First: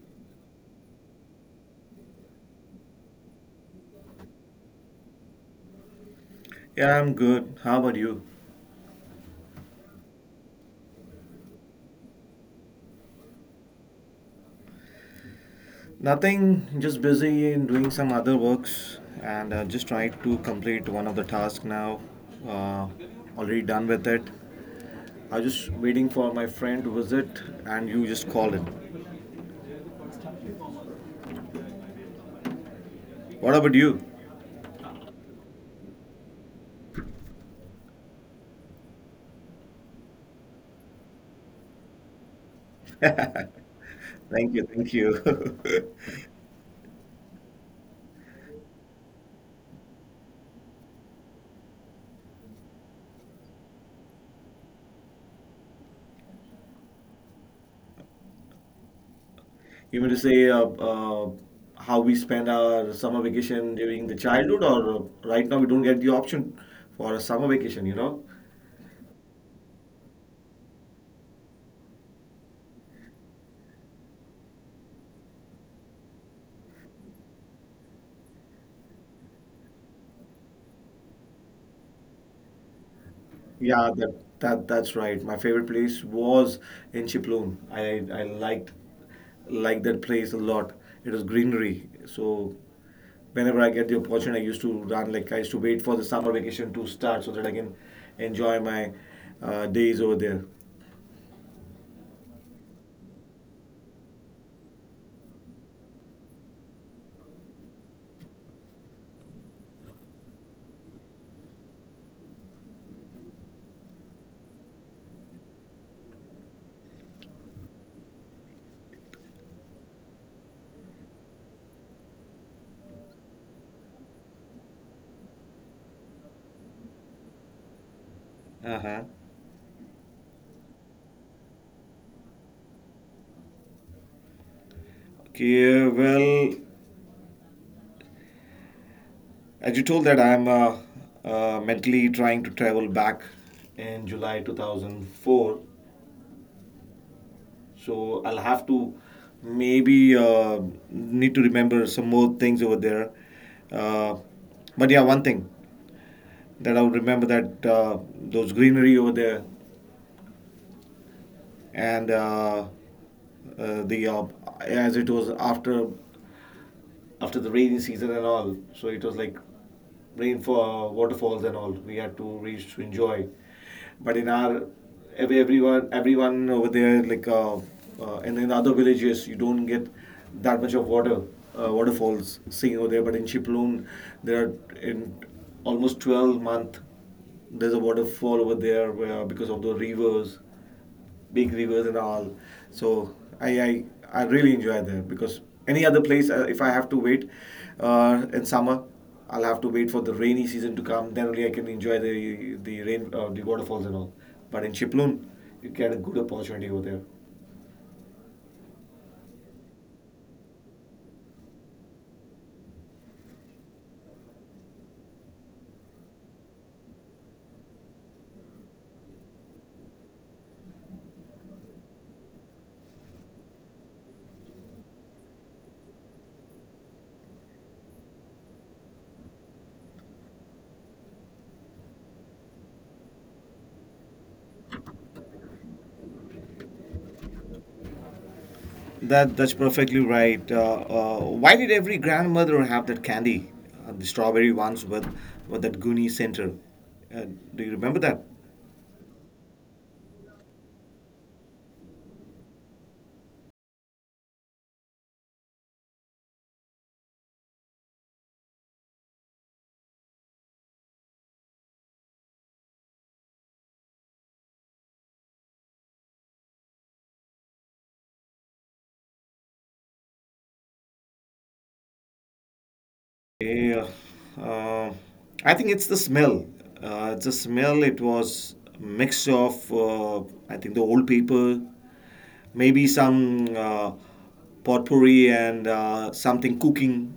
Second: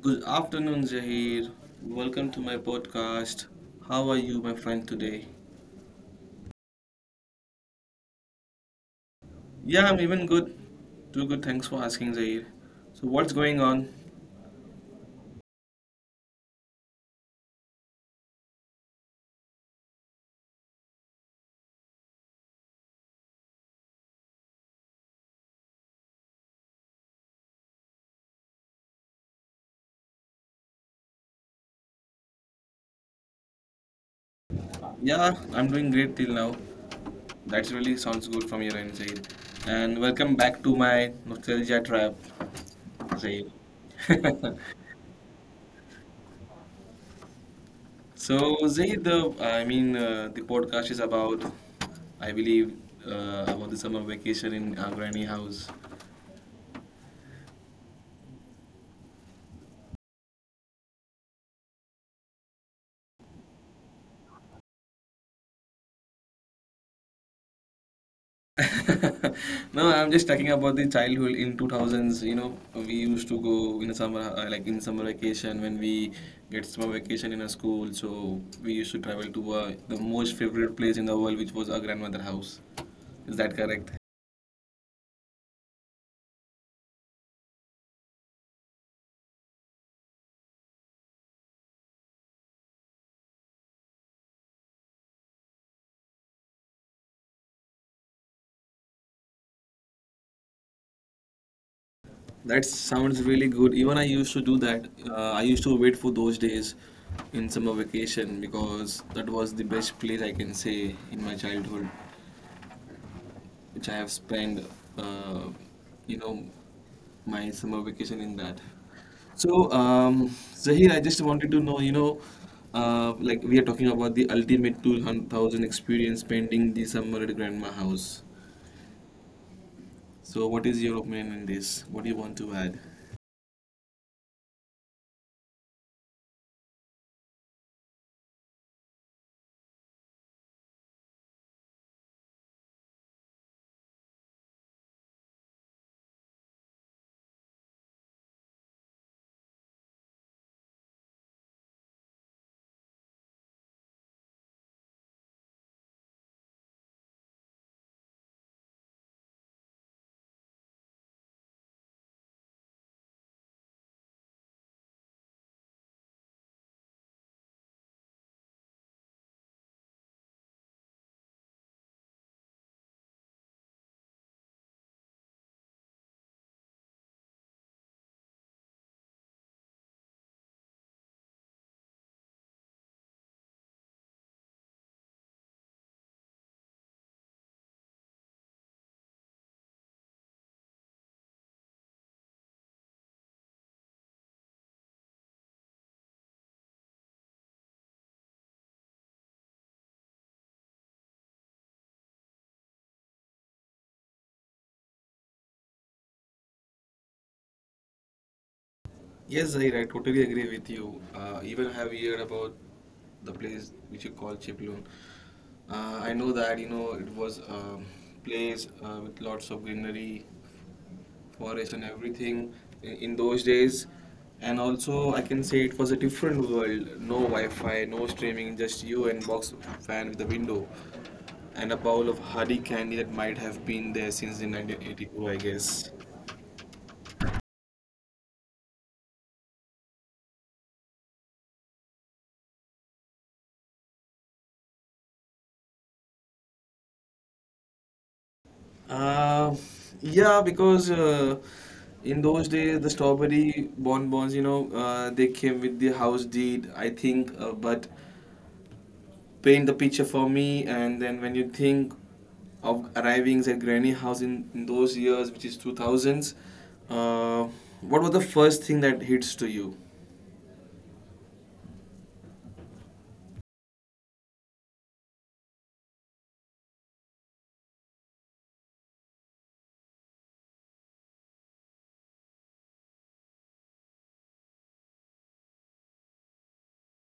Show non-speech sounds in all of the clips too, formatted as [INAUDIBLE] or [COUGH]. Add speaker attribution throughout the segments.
Speaker 1: Good afternoon, Zahir. Welcome to my podcast. How are you, my friend, today?
Speaker 2: Yeah, I'm good. How about you?
Speaker 1: Yeah, I'm even good. Too good. Thanks for asking, Zahir. So, what's going on?
Speaker 2: Nothing, just busy in doing some other works and just trying to complete one of the tasks now. Uh, already done with it. I'm just waiting for my friend to visit and you just call in. What about you?
Speaker 1: Yeah, I'm doing great till now. That really sounds good from your end, Zahir. And welcome back to my nostalgia trap, Zahir.
Speaker 2: Thank
Speaker 1: [LAUGHS]
Speaker 2: you, thank you. [LAUGHS]
Speaker 1: So, Zaid, the podcast is about, I believe, about the summer vacation in our granny house.
Speaker 2: You mean to say how we spend our summer vacation during the childhood, or right now we don't get the option for a summer vacation, you know?
Speaker 1: No, I'm just talking about the childhood in 2000s. You know, we used to go in a summer, like in summer vacation when we get summer vacation in a school. So we used to travel to the most favorite place in the world, which was our grandmother house. Is that correct?
Speaker 2: Yeah, that's right. My favorite place was in Chiploon. I liked that place a lot. It was greenery. So whenever I get the opportunity, I used to run. Like I used to wait for the summer vacation to start so that I can enjoy my days over there.
Speaker 1: That sounds really good. Even I used to do that. I used to wait for those days in summer vacation because that was the best place I can say in my childhood, which I have spent, uh, you know, my summer vacation in that. So, Zahir, I just wanted to know, like we are talking about the ultimate 2000 experience spending the summer at Grandma House.
Speaker 2: Uh-huh.
Speaker 1: So, what is your opinion on this? What do you want to add?
Speaker 2: Okay, well, as you told that I'm mentally trying to travel back in July 2004. So I'll have to maybe need to remember some more things over there. Uh, but yeah, one thing that I would remember that those greenery over there and the as it was after the rainy season and all. So it was like rain for waterfalls and all. We had to reach to enjoy. But in our everyone over there like and in other villages you don't get that much of water waterfalls seen over there. But in Chiploon, there are in almost 12-month there's a waterfall over there where, because of the rivers, big rivers and all. So I I, I really enjoy there because any other place, if I have to wait in summer, I'll have to wait for the rainy season to come. Then only I can enjoy the rain, the waterfalls and all. But in Chiplun, you get a good opportunity over there.
Speaker 1: Yes, Zahir, I totally agree with you. Even I have heard about the place which you call Chiplun. I know that you know it was a place with lots of greenery, forest, and everything in those days. And also, I can say it was a different world. No Wi-Fi, no streaming, just you and box fan with a window, and a bowl of hardy candy that might have been there since the 1982, I guess.
Speaker 2: That's perfectly right. Uh, why did every grandmother have that candy, the strawberry ones with that Goonie center? Uh, do you remember that?
Speaker 1: Uh, yeah, because in those days the strawberry bonbons, you know, they came with the house deed, I think. But paint the picture for me, and then when you think of arriving at granny house in those years, which is 2000s, uh, what was the first thing that hits to you?
Speaker 2: Yeah, uh, I think it's the smell. It's the smell. It was a mix of I think the old people, maybe some potpourri and something cooking.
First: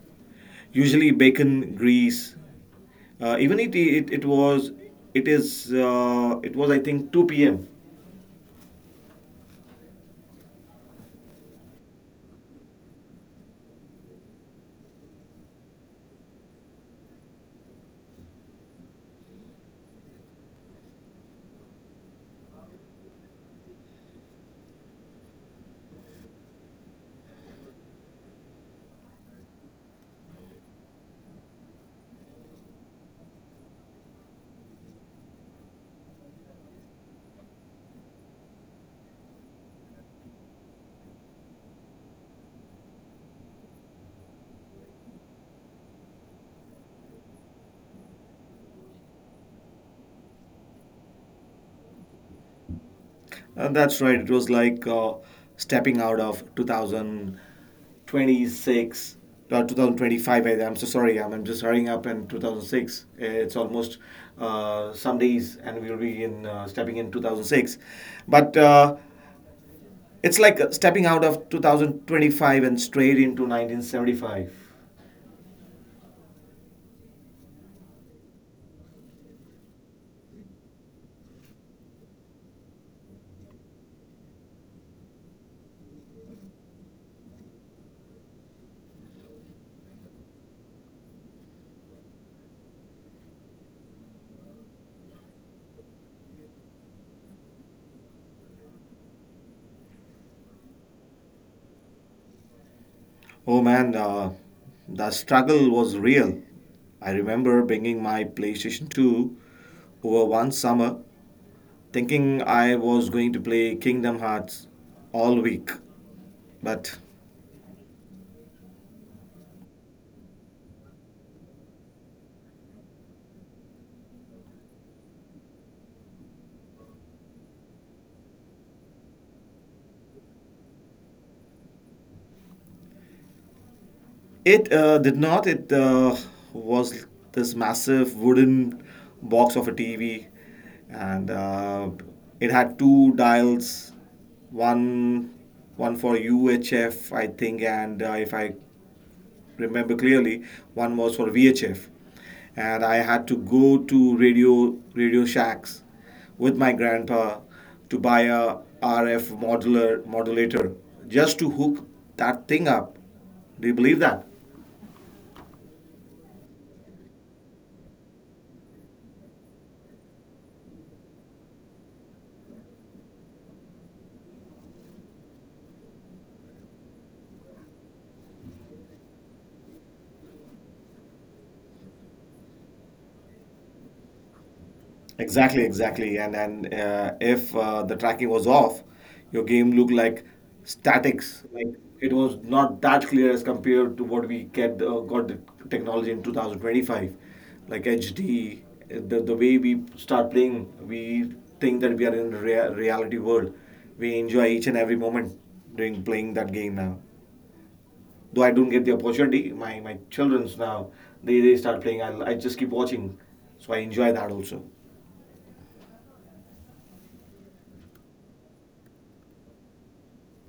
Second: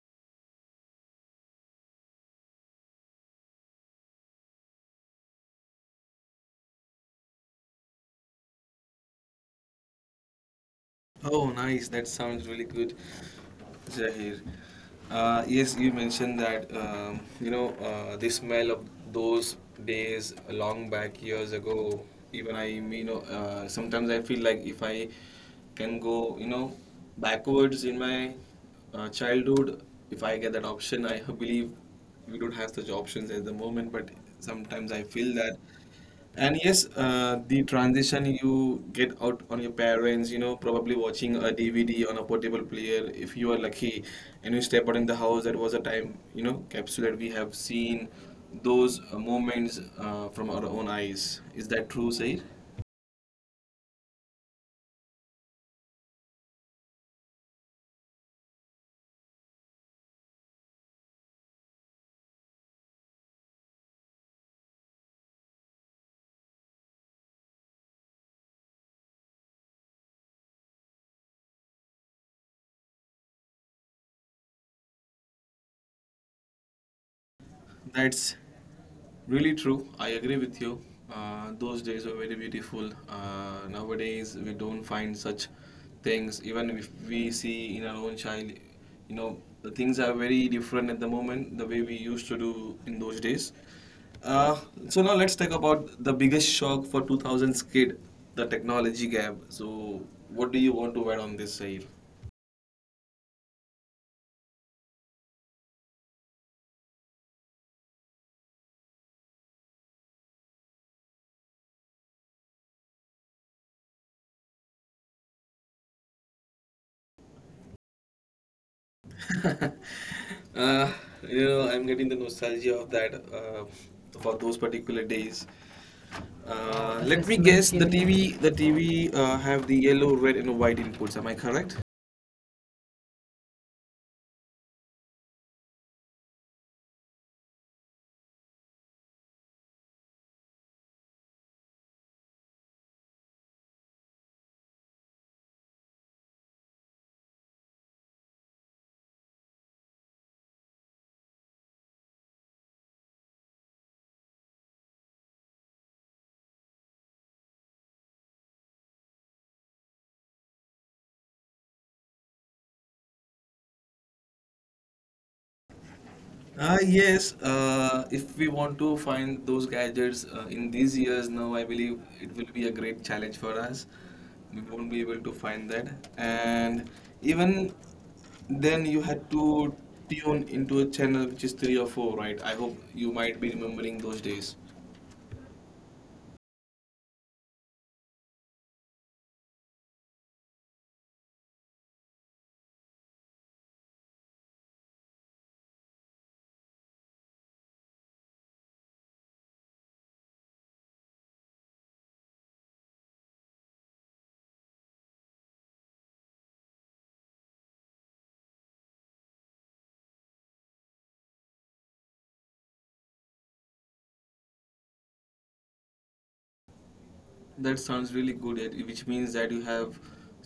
Speaker 2: Usually bacon, grease. Even it was it was I think 2 p.m.
Speaker 1: Oh, nice. That sounds really good, Zahir. Yes, you mentioned that you know the smell of those days long back years ago. Even I, you know, sometimes I feel like if I can go, you know, backwards in my childhood, if I get that option, I believe we don't have such options at the moment. But sometimes I feel that. And yes, the transition you get out on your parents, you know, probably watching a DVD on a portable player, if you are lucky, and you step out in the house, that was a time, you know, capsule that we have seen those moments from our own eyes. Is that true, Sair?
Speaker 2: That's right. It was like stepping out of 2026 or 2025. I'm so sorry. I'm just hurrying up in 2006. It's almost some days, and we'll be in stepping in 2006. But it's like stepping out of 2025 and straight into 1975.
Speaker 1: That's really true. I agree with you. Those days were very beautiful. Nowadays, we don't find such things. Even if we see in our own child, you know, the things are very different at the moment, the way we used to do in those days. Uh, so now let's talk about the biggest shock for 2000s kid, the technology gap. So what do you want to add on this, Saif?
Speaker 2: Oh man, the struggle was real. I remember bringing my PlayStation 2 over one summer thinking I was going to play Kingdom Hearts all week, but
Speaker 1: Uh, you know, I'm getting the nostalgia of that for those particular days. Let me guess. The TV have the yellow, red, and white inputs. Am I correct?
Speaker 2: it did not. It was this massive wooden box of a TV, and it had two dials, one one for UHF, I think, and if I remember clearly. One was for VHF, and I had to go to radio shacks with my grandpa to buy a RF modular modulator just to hook that thing up. Do you believe that?
Speaker 1: Ah yes, if we want to find those gadgets in these years now, I believe it will be a great challenge for us. We won't be able to find that. And even then, you had to tune into a channel which is three or four, right? I hope you might be remembering those days.
Speaker 2: Exactly, exactly. And if the tracking was off, your game looked like statics. Like it was not that clear as compared to what we get got the technology in 2025, like HD. The way we start playing, we think that we are in reality world. We enjoy each and every moment during playing that game now. Though I don't get the opportunity, my childrens now they start playing. I just keep watching, so I enjoy that also.
Speaker 1: That sounds really good, which means that you have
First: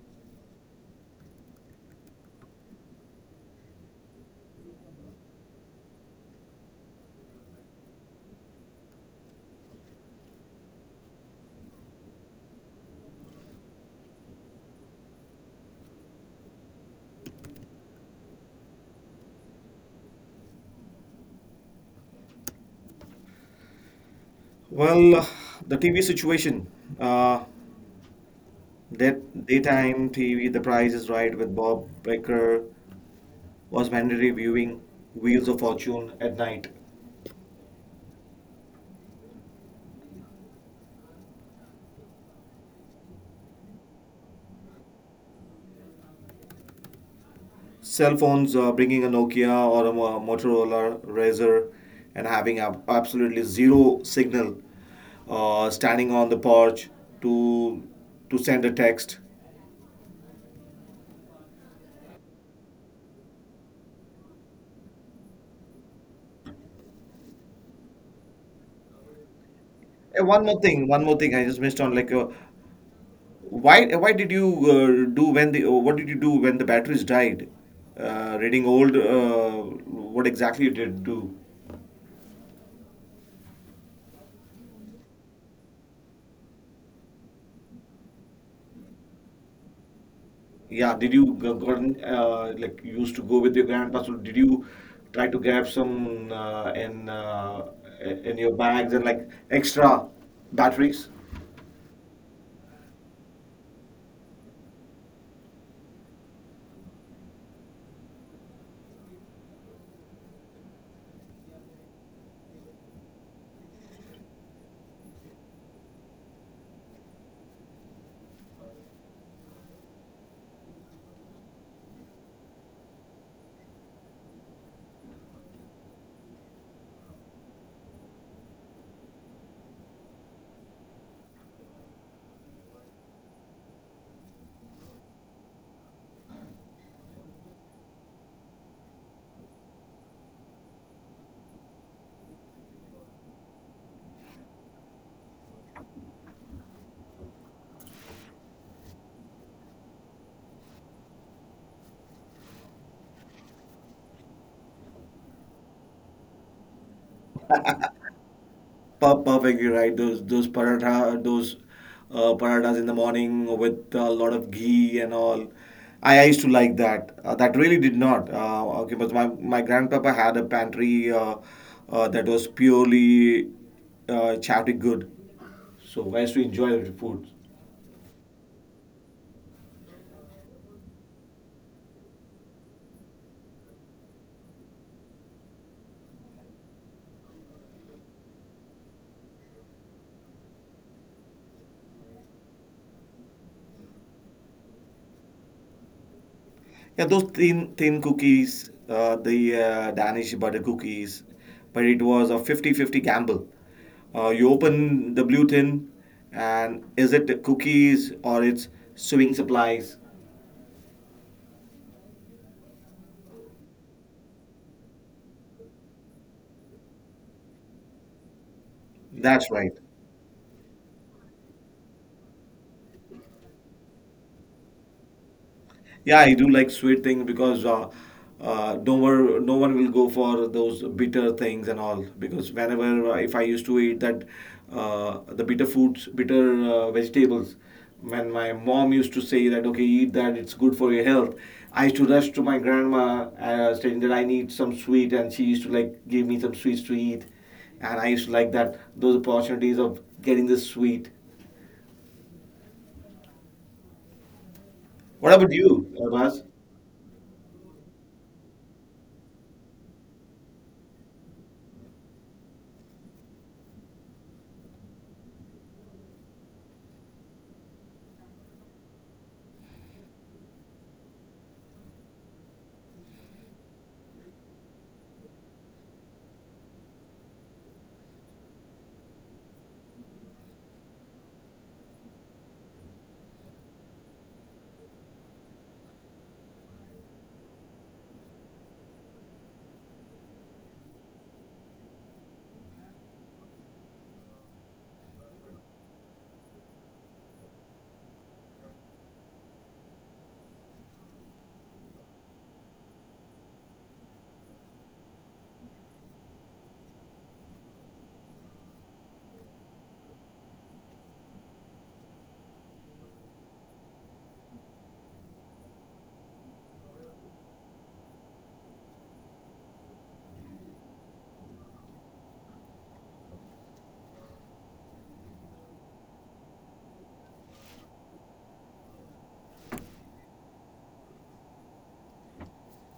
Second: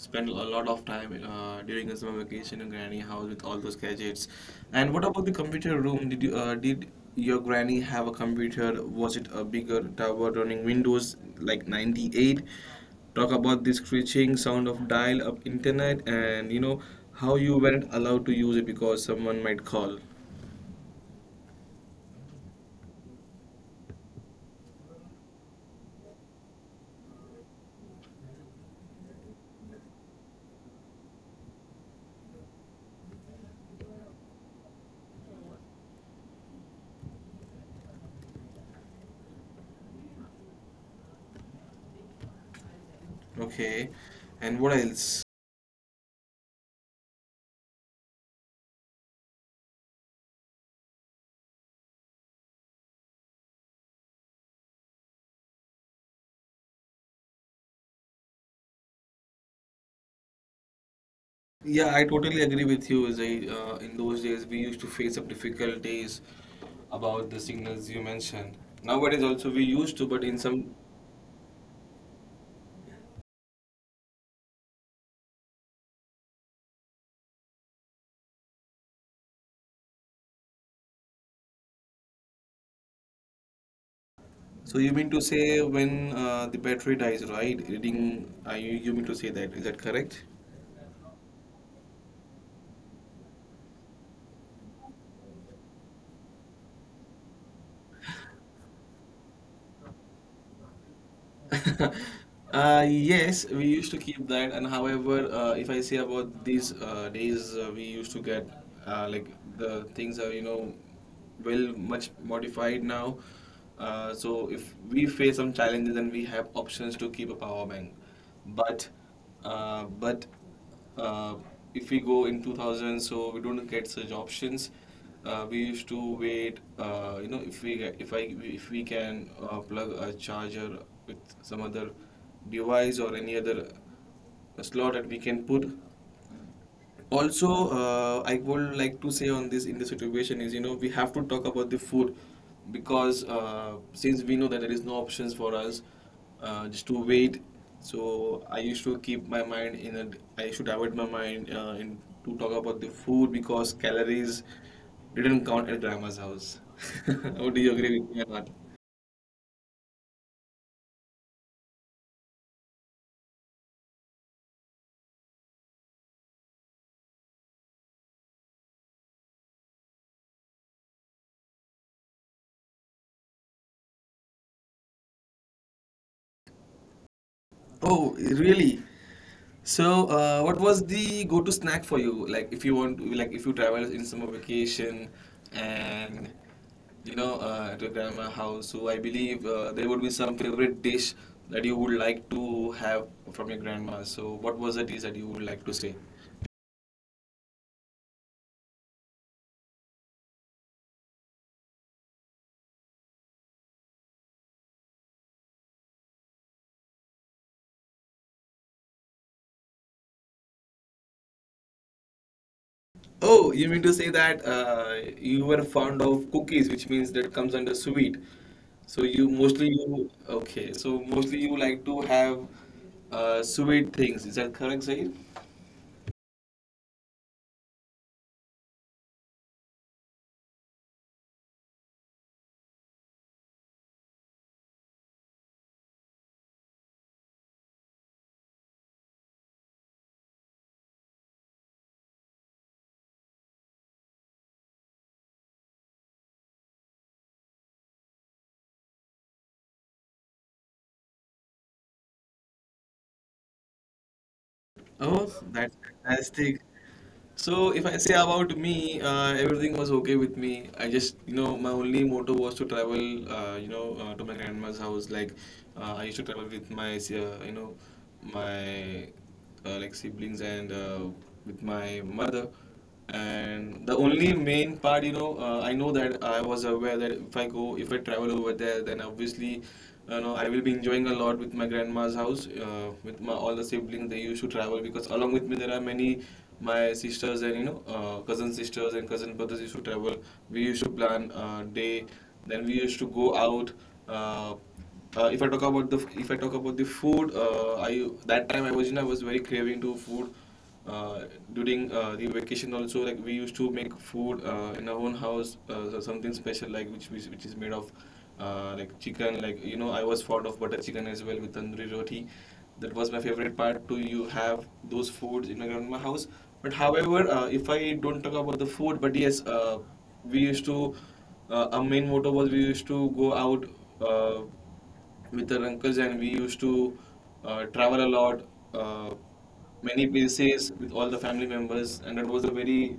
Speaker 1: spent a lot of time during the summer vacation in granny house with all those gadgets. And what about the computer room? Did your granny have a computer? Was it a bigger tower running Windows like 98? Talk about the screeching sound of dial-up internet and you know how you weren't allowed to use it because someone might call.
Speaker 2: Well, the TV situation, uh, that daytime TV, The Price is Right with Bob Barker was mandatory viewing, Wheels of Fortune at night.
Speaker 1: Okay. And what else?
Speaker 2: Cell phones, bringing a Nokia or a Motorola Razr and having ab absolutely zero signal, standing on the porch to to send a text.
Speaker 1: Yeah, I totally agree with you, Zai. In those days, we used to face up difficulties about the signals you mentioned. Nowadays, also we used to, but
Speaker 2: And
Speaker 1: in some.
Speaker 2: one more thing, I just missed on like, why did you do when the what did you do when the batteries died? Reading old, what exactly you did do?
Speaker 1: So you mean to say when the battery dies, right? Reading, you mean to say that? Is that correct?
Speaker 2: Yeah, did you go, gotten, like you used to go with your grandpa? So did you try to grab some in your bags and like extra batteries?
Speaker 1: [LAUGHS] Yes, we used to keep that, and however, if I say about these days, we used to get like the things are you know well much modified now. So if we face some challenges, then we have options to keep a power bank. But but uh, if we go in 2000 so we don't get such options we used to wait you know if I if we can plug a charger with some other device or any other slot that we can put also, I would like to say on this in this situation is you know we have to talk about the food because since we know that there is no options for us just to wait. So I used to divert my mind in to talk about the food because calories didn't count at grandma's house. [LAUGHS] Oh, do you agree with me or not?
Speaker 2: Perfectly right. Those paratha, those parathas in the morning with a lot of ghee and all. I used to like that. That really did not. Okay, but my grandpapa had a pantry that was purely chowdy good. So I used to enjoy the food.
Speaker 1: Oh, really? So, what was the go-to snack for you? Like, if you travel in summer vacation, and you know, to grandma house, so I believe there would be some favorite dish that you would like to have from your grandma. So, what was the dish that you would like to say?
Speaker 2: Yeah, those thin cookies, the Danish butter cookies, but it was a 50-50 gamble. You open the blue tin, and is it the cookies or it's sewing supplies?
Speaker 1: Oh, you mean to say that you were fond of cookies, which means that comes under sweet. So you
Speaker 2: That's
Speaker 1: mostly
Speaker 2: right.
Speaker 1: you okay. So mostly you like to have sweet things. Is that correct, Zaid?
Speaker 2: Yeah, I do like sweet things because no one will go for those bitter things and all because whenever if I used to eat that, the bitter foods, bitter vegetables, when my mom used to say that okay eat that it's good for your health, I used to rush to my grandma saying that I need some sweet and she used to like give me some sweets to eat, and I used to like that those opportunities of getting this sweet.
Speaker 1: Oh,
Speaker 2: What about
Speaker 1: that's
Speaker 2: you, Abbas?
Speaker 1: fantastic. So if I say about me, everything was okay with me. I just, you know, my only motto was to travel, to my grandma's house. Like, I used to travel with you know, my like siblings and with my mother. And the only main part, you know, I know that I was aware that if I travel over there, then obviously, you know, I will be enjoying a lot with my grandma's house, with my all the siblings. They used to travel because along with me there are many my sisters and you know cousin sisters and cousin brothers used to travel. We used to plan day, then we used to go out. Uh, if I talk about the If I talk about the food, I that time I was you know I was very craving to food uh, during the vacation also like we used to make food in our own house so something special like which is made of like chicken like you know I was fond of butter chicken as well with tandoori roti. That was my favorite part to you have those foods in my grandma house. But however, if I don't talk about the food but yes we used to our main motto was we used to go out uh, with our uncles, and we used to travel a lot, uh, many places with all the family members, and it was a very,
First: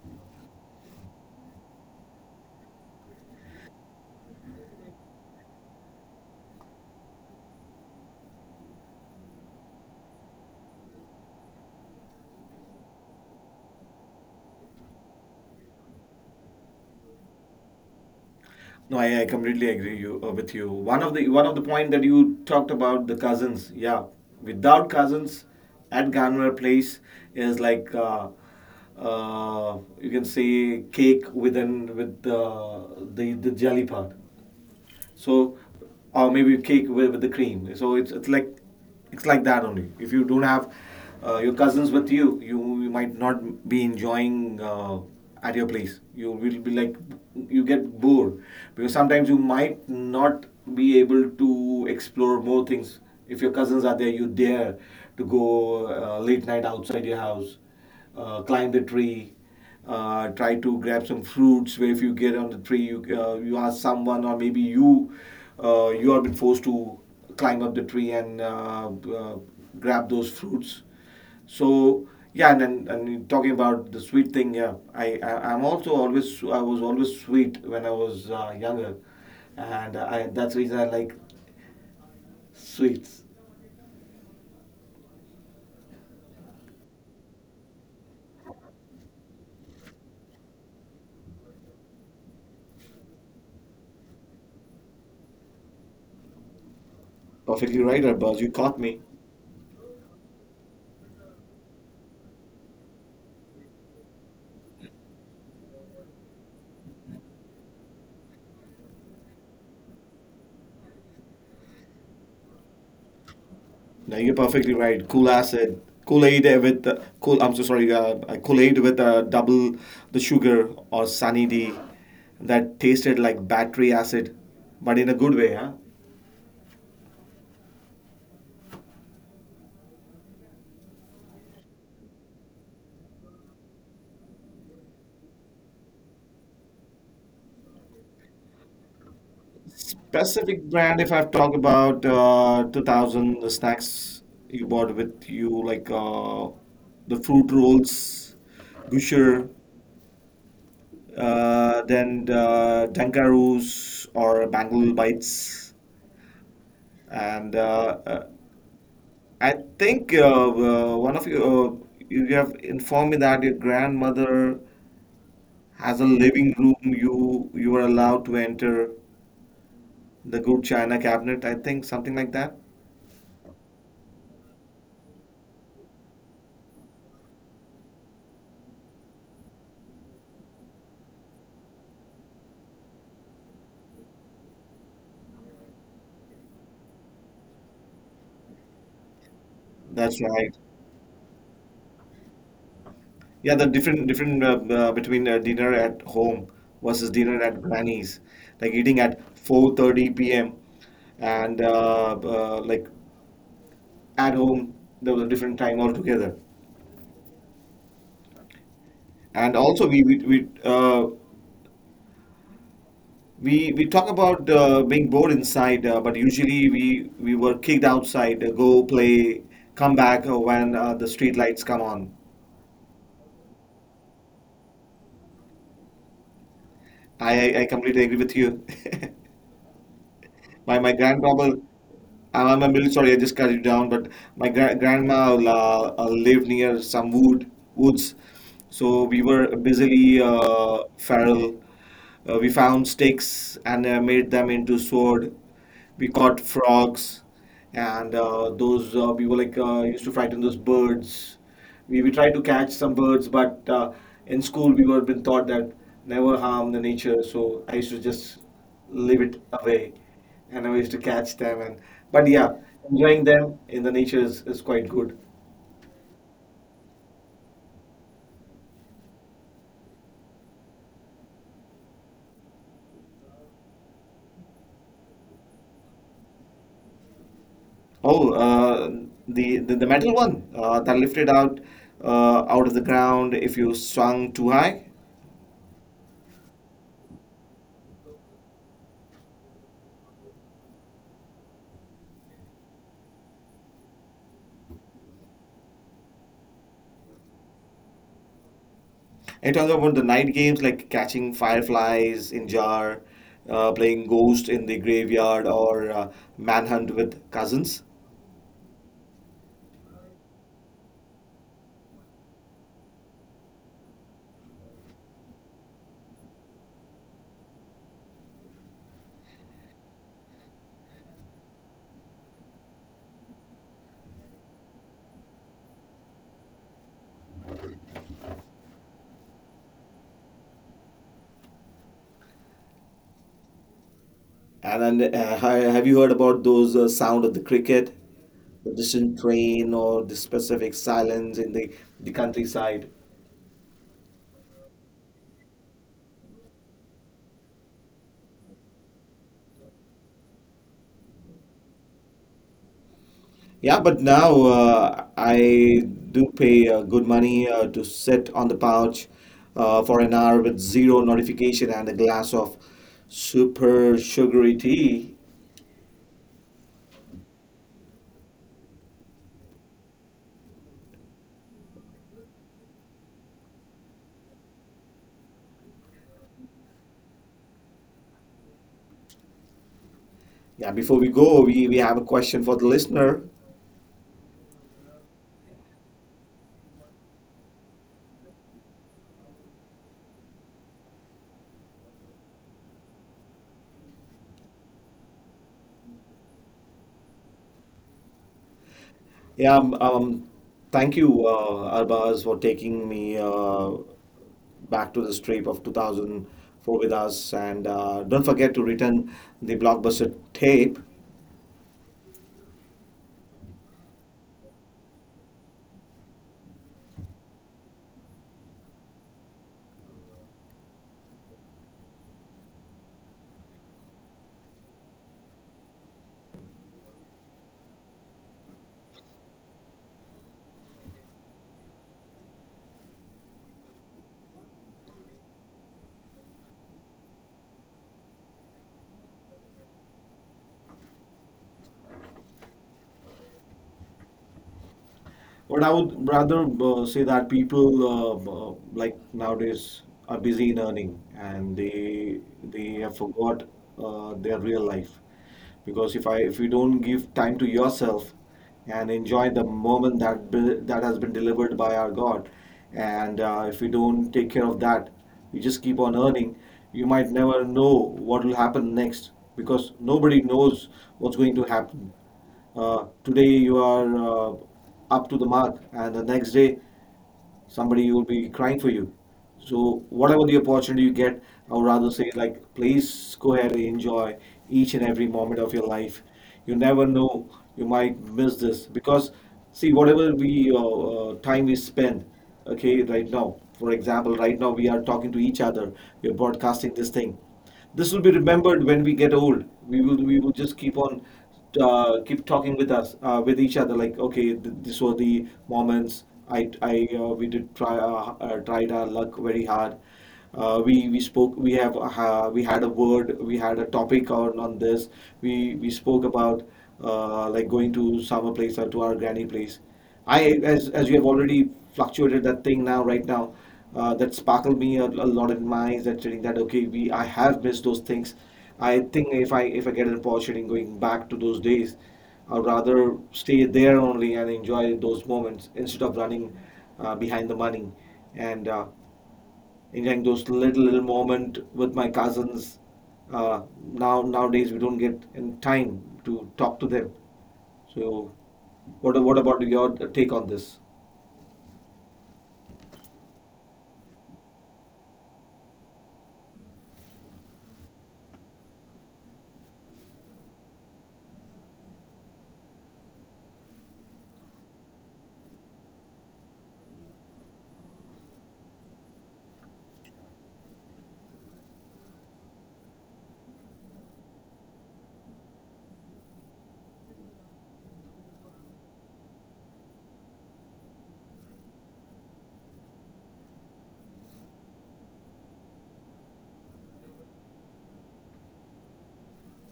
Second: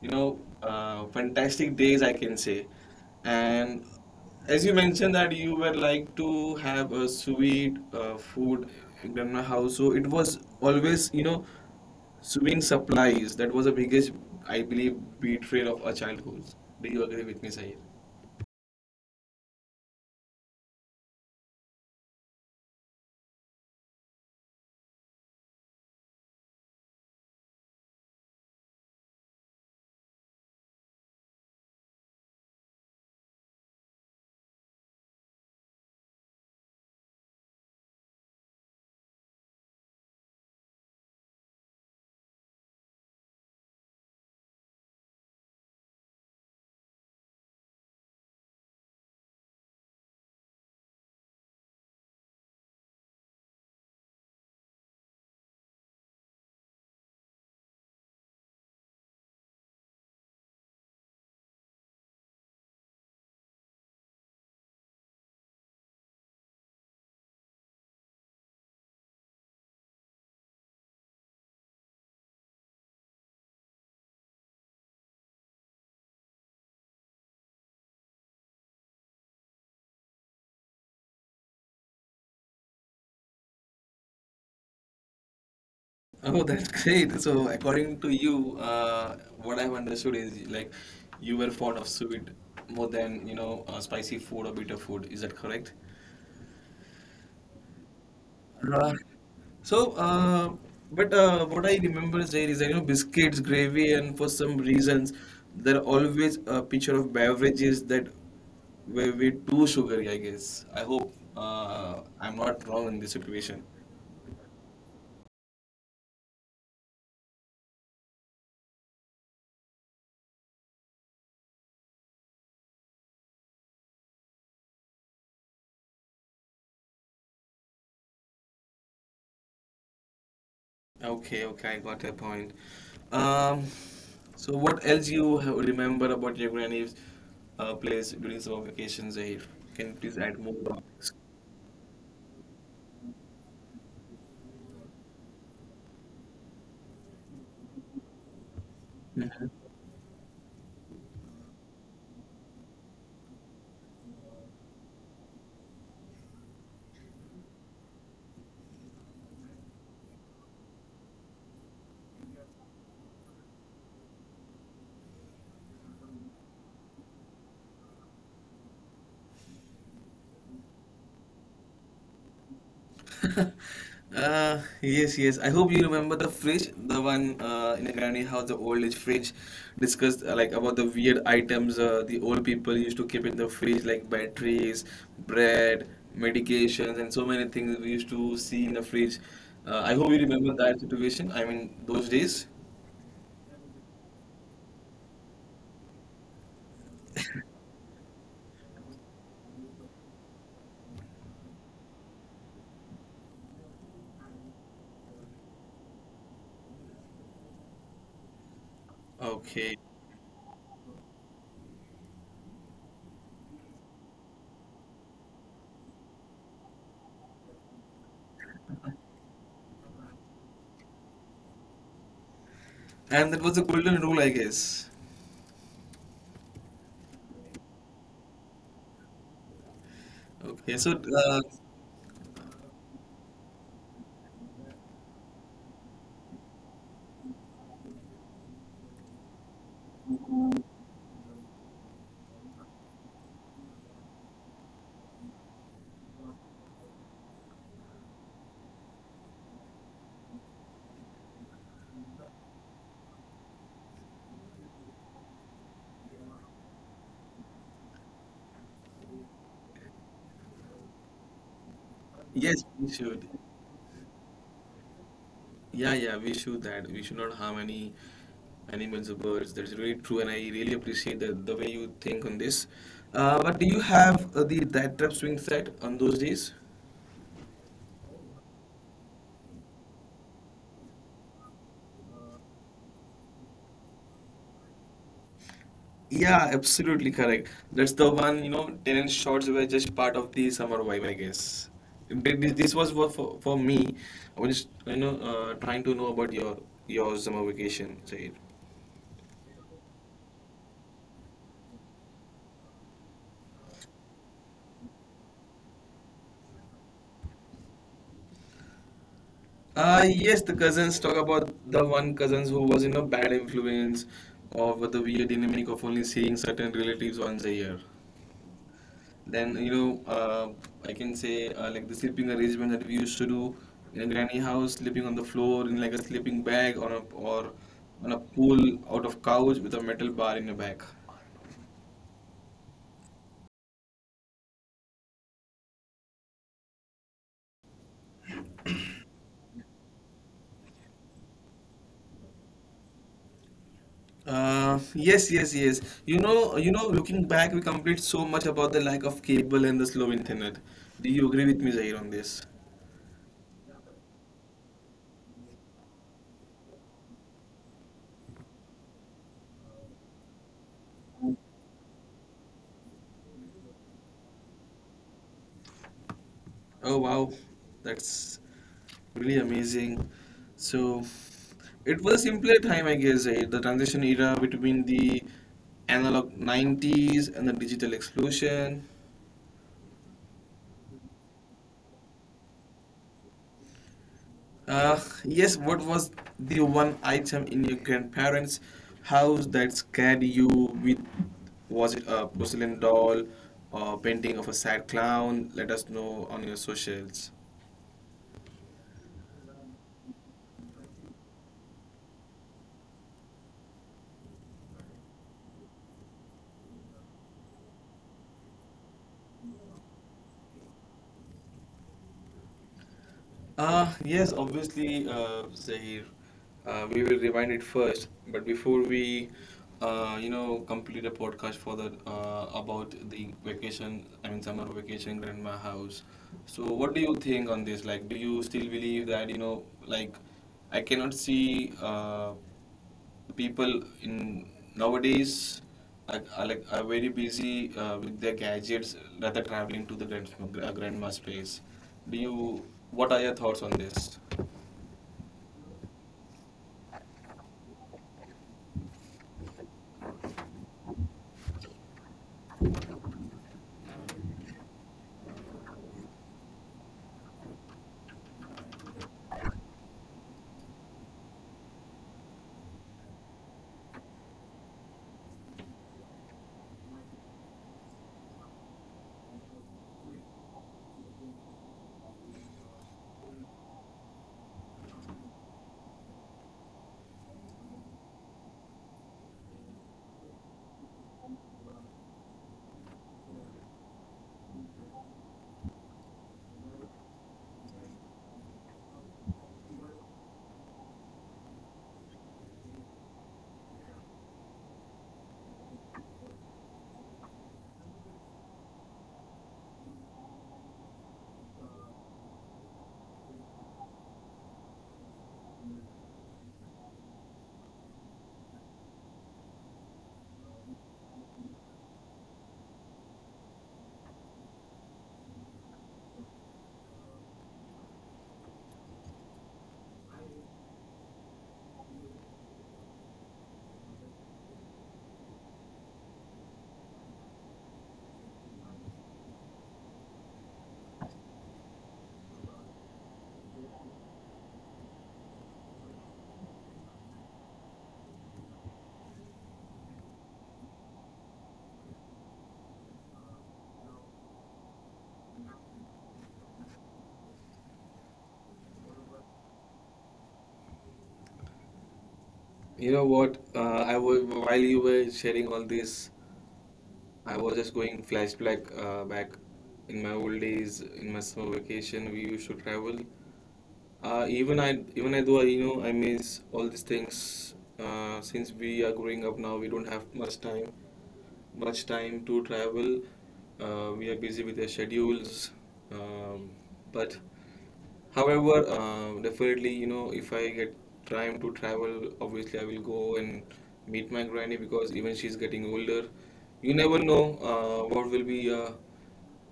Speaker 1: you know, fantastic days I can say. And as you mentioned that you were like to have a sweet food in grandma house, so it was always, you know, sewing supplies. That was the biggest, I believe, betrayal of our childhood. Do you agree with me, Sahir?
Speaker 2: No, I completely agree you with you. One of the point that you talked about the cousins. Yeah, without cousins at Ganwar Place is like, you can say cake within with the jelly part. So, or maybe cake with the cream. So it's like it's like that only. If you don't have your cousins with you, you might not be enjoying at your place. You will be like you get bored because sometimes you might not be able to explore more things. If your cousins are there, you dare to go late night outside your house, climb the tree, try to grab some fruits where if you get on the tree you ask someone or maybe you are been forced to climb up the tree and uh, grab those fruits. So yeah, and then and talking about the sweet thing, yeah, I was always sweet when I was younger and that's the reason I like sweets.
Speaker 1: Oh, that's great. So, according to you, what I've understood is like you were fond of sweet more than you know spicy food or bitter food. Is that correct?
Speaker 2: Perfectly right, Arbaz. You caught me.
Speaker 1: Right. So, but what I remember is there is you know biscuits, gravy, and for some reasons there are always a picture of beverages that were way too sugary. I guess. I hope I'm not wrong in this situation.
Speaker 2: No, you're perfectly right. Kool Aid with cool. I'm so sorry. Kool Aid with double the sugar or Sunny D, that tasted like battery acid, but in a good way, huh?
Speaker 1: Okay, okay, I got your point. Um, so what else you have remember about your granny's place during summer vacations, Zahir? Can you please add more
Speaker 2: Specific brand. If
Speaker 1: topics?
Speaker 2: I've talked about 2000, the snacks you bought with you, like, the fruit rolls, Gusher, then Dunkaroos or Bangalore bites, and I think one of you, you have informed me that your grandmother has a living room you are allowed to enter the good china cabinet. I think something like that.
Speaker 1: [LAUGHS] Yes, yes. I hope you remember the fridge, the one in a granny house, the old age fridge, discussed like about the weird items the old people used to keep in the fridge, like batteries, bread, medications, and so many things we used to see in the fridge. I hope you
Speaker 2: That's
Speaker 1: remember
Speaker 2: right.
Speaker 1: that situation. I mean, those days.
Speaker 2: Yeah, the different between dinner at home versus dinner at granny's, like eating at 4:30 p.m. and like at home there was a different time altogether. And
Speaker 1: Okay.
Speaker 2: also we talk about being bored inside, but usually we were kicked outside. Go play, come back when the street lights come on.
Speaker 1: And that was the golden rule, I guess.
Speaker 2: I completely agree with you. [LAUGHS]
Speaker 1: Okay.
Speaker 2: My grandfather, I'm really sorry, I just cut you down, but my grandma lived near some woods, so we were busily feral. We found sticks and made them into sword. We caught frogs, and those we were like used to frighten those birds. We tried to catch some birds, but in school we were been taught that never harm the nature. So I used to just leave it away and I used to catch them and but yeah,
Speaker 1: Yes, we
Speaker 2: enjoying
Speaker 1: should.
Speaker 2: them in the nature is quite good.
Speaker 1: Yeah, yeah, we should that. We should not harm any animals or birds. That's really true, and I really appreciate the way you think on this. But do you have the that trap swing set on those days?
Speaker 2: Oh, the metal one that lifted out out of the ground if you swung too high.
Speaker 1: Yeah, absolutely correct. That's the one, tenant shorts were just part of the summer vibe, I guess. This was for me. I was just, trying to know about your summer vacation, Said.
Speaker 2: And talking about the night games like catching fireflies in jar, playing ghost in the graveyard, or manhunt with cousins.
Speaker 1: Yes, the cousins talk about the one cousins who was, you know, bad influence or with the weird dynamic of only seeing certain relatives once a year. Then, I can say like the sleeping arrangement that we used to do in a granny house, sleeping on the floor in like a sleeping bag on a, or on a pool out of couch with a metal bar in your back.
Speaker 2: And then have you heard about those sound of the cricket? The distant train or the specific silence in the countryside.
Speaker 1: Yes. Looking back, we complained so much about the lack of cable and the slow internet. Do you agree with me, Zahir, on this?
Speaker 2: Yeah, but now I do pay good money to sit on the couch for an hour with zero notification and a glass of super sugary tea.
Speaker 1: Oh wow, that's really amazing. So it was a simpler time, I guess. The transition era between the analog 90s and the digital explosion.
Speaker 2: Yeah, before we go, we have a question for the listener.
Speaker 1: Uh, yes, what was the one item in your grandparents' house that scared you with? Was it a porcelain doll or painting of a sad clown? Let us know on your socials.
Speaker 2: Yeah, thank you, Arbaz, for taking me back to this trip of 2004 with us. And don't forget to return the blockbuster tape.
Speaker 1: Yes, obviously, Zahir, we will rewind it first. But before we, complete a podcast for the about the vacation, I mean, summer vacation, grandma house. So, what do you think on this? Like, do you still believe that, you know, like, I cannot see people in nowadays are like are very busy with their gadgets rather traveling to grandma space, do you, what are your thoughts on this?
Speaker 2: But I would rather say that people like nowadays are busy in earning and they have forgot their real life. Because if you don't give time to yourself and enjoy the moment that has been delivered by our God, and if you don't take care of that, you just keep on earning. You might never know what will happen next because nobody knows what's going to happen. Today you are up to the mark, and the next day somebody will be crying for you. So whatever the opportunity you get, I would rather say like please go ahead and enjoy each and every moment of your life. You never know you might miss this because see whatever we time we spend, okay, right now. For example, right now we are talking to each other. We are broadcasting this thing. This will be remembered when we get old. We will just keep on keep talking with us with each other like okay these were the moments I we did try tried our luck very hard. We spoke we have we had a word we had a topic on this. We spoke about, like going to summer place or to our granny place. As you have already fluctuated that thing now, right now, that sparkled me a lot in my eyes. That feeling that okay, we I have missed those things. I think if I get an opportunity going back to those days, I'd rather stay there only and enjoy those moments instead of running behind the money and enjoying those little moment with my cousins. Uh, Nowadays we don't get in time to talk to them. So, what about your take on this?
Speaker 1: You know what? I was while you were sharing all this, I was just going flashback back in my old days, in my summer vacation, we used to travel. Even I though I, you know, I miss all these things. Since we are growing up now, we don't have much time to travel. We are busy with our schedules, um, but. However, definitely, you know, if I get time to travel, obviously I will go and meet my granny because even she's getting older. You never know what will be,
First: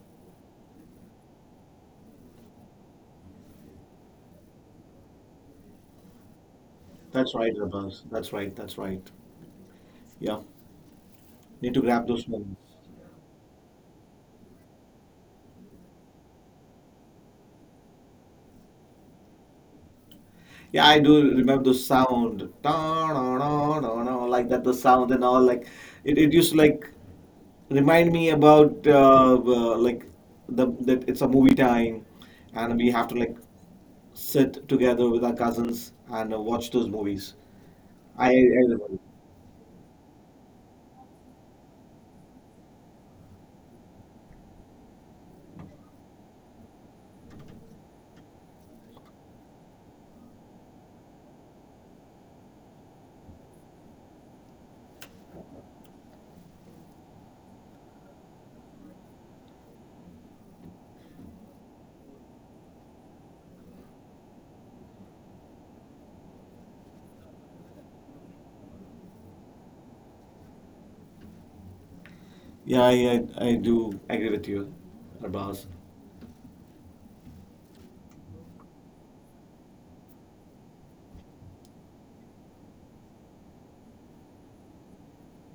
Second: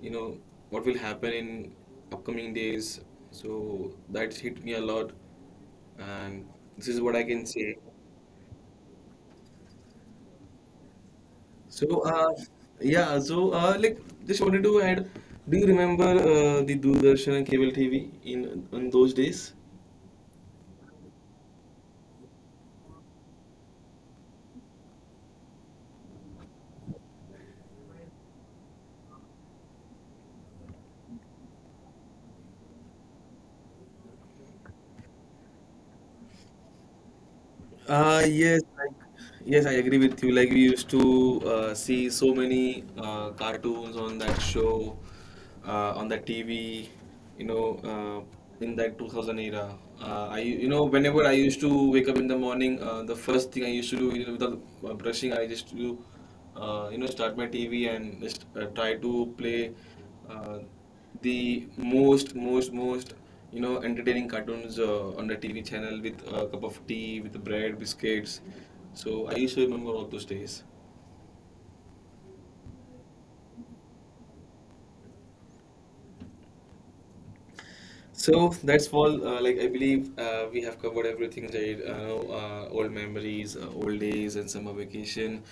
Speaker 1: you know, what will happen in upcoming days. So that's hit me a lot, and this is what I
Speaker 2: That's
Speaker 1: can
Speaker 2: right,
Speaker 1: say.
Speaker 2: Abbas. That's right. That's right. Yeah. Need to
Speaker 1: So,
Speaker 2: grab those
Speaker 1: uh,
Speaker 2: moments.
Speaker 1: like just wanted to add, do you remember the Doordarshan and cable TV in those days?
Speaker 2: Yeah, I do remember the sound. Ta-na-na-na-na, like that, the sound and all. Like it used to like remind me about like the that it's a movie time, and we have to like sit together with our cousins and watch those movies.
Speaker 1: Uh,
Speaker 2: I
Speaker 1: yes, like
Speaker 2: remember.
Speaker 1: yes, I agree with you. Like we used to see so many cartoons on that show, on the TV. You know, uh, in that 2000 era, I, you know, whenever I used to wake up in the morning, the first thing I used to do, you know, without brushing, I just do, start my TV and just try to play uh, the most, you know, entertaining cartoons on the TV channel with a cup of tea with bread biscuits. So I used to remember all those days.
Speaker 2: Yeah, I do agree with you, Arbaz.
Speaker 1: So that's all. Like I believe we have covered everything, Jade. Old memories, old days, and summer vacation.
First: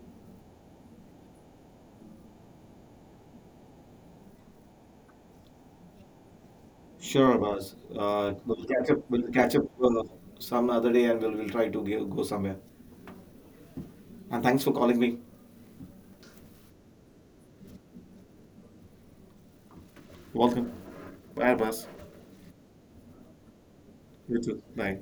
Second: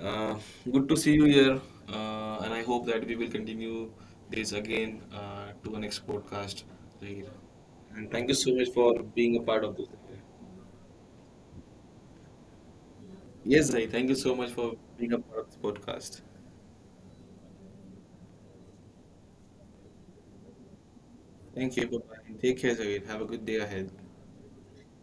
Speaker 1: Uh, good to see you here, and I hope that we will continue this again to our next podcast, Jade.
Speaker 2: Sure, Abbas.
Speaker 1: And thank you so
Speaker 2: We'll
Speaker 1: much
Speaker 2: catch up.
Speaker 1: for being a part of this.
Speaker 2: Some other day, and we'll try to go somewhere.
Speaker 1: Yes, Jade. Thank you so
Speaker 2: And
Speaker 1: much
Speaker 2: thanks for
Speaker 1: for
Speaker 2: calling
Speaker 1: being a
Speaker 2: me.
Speaker 1: part of this podcast.
Speaker 2: Welcome. Bye,
Speaker 1: Thank you.
Speaker 2: Abbas.
Speaker 1: Bye bye. Take care, Jade. Have a good day ahead.
Speaker 2: You too. Bye.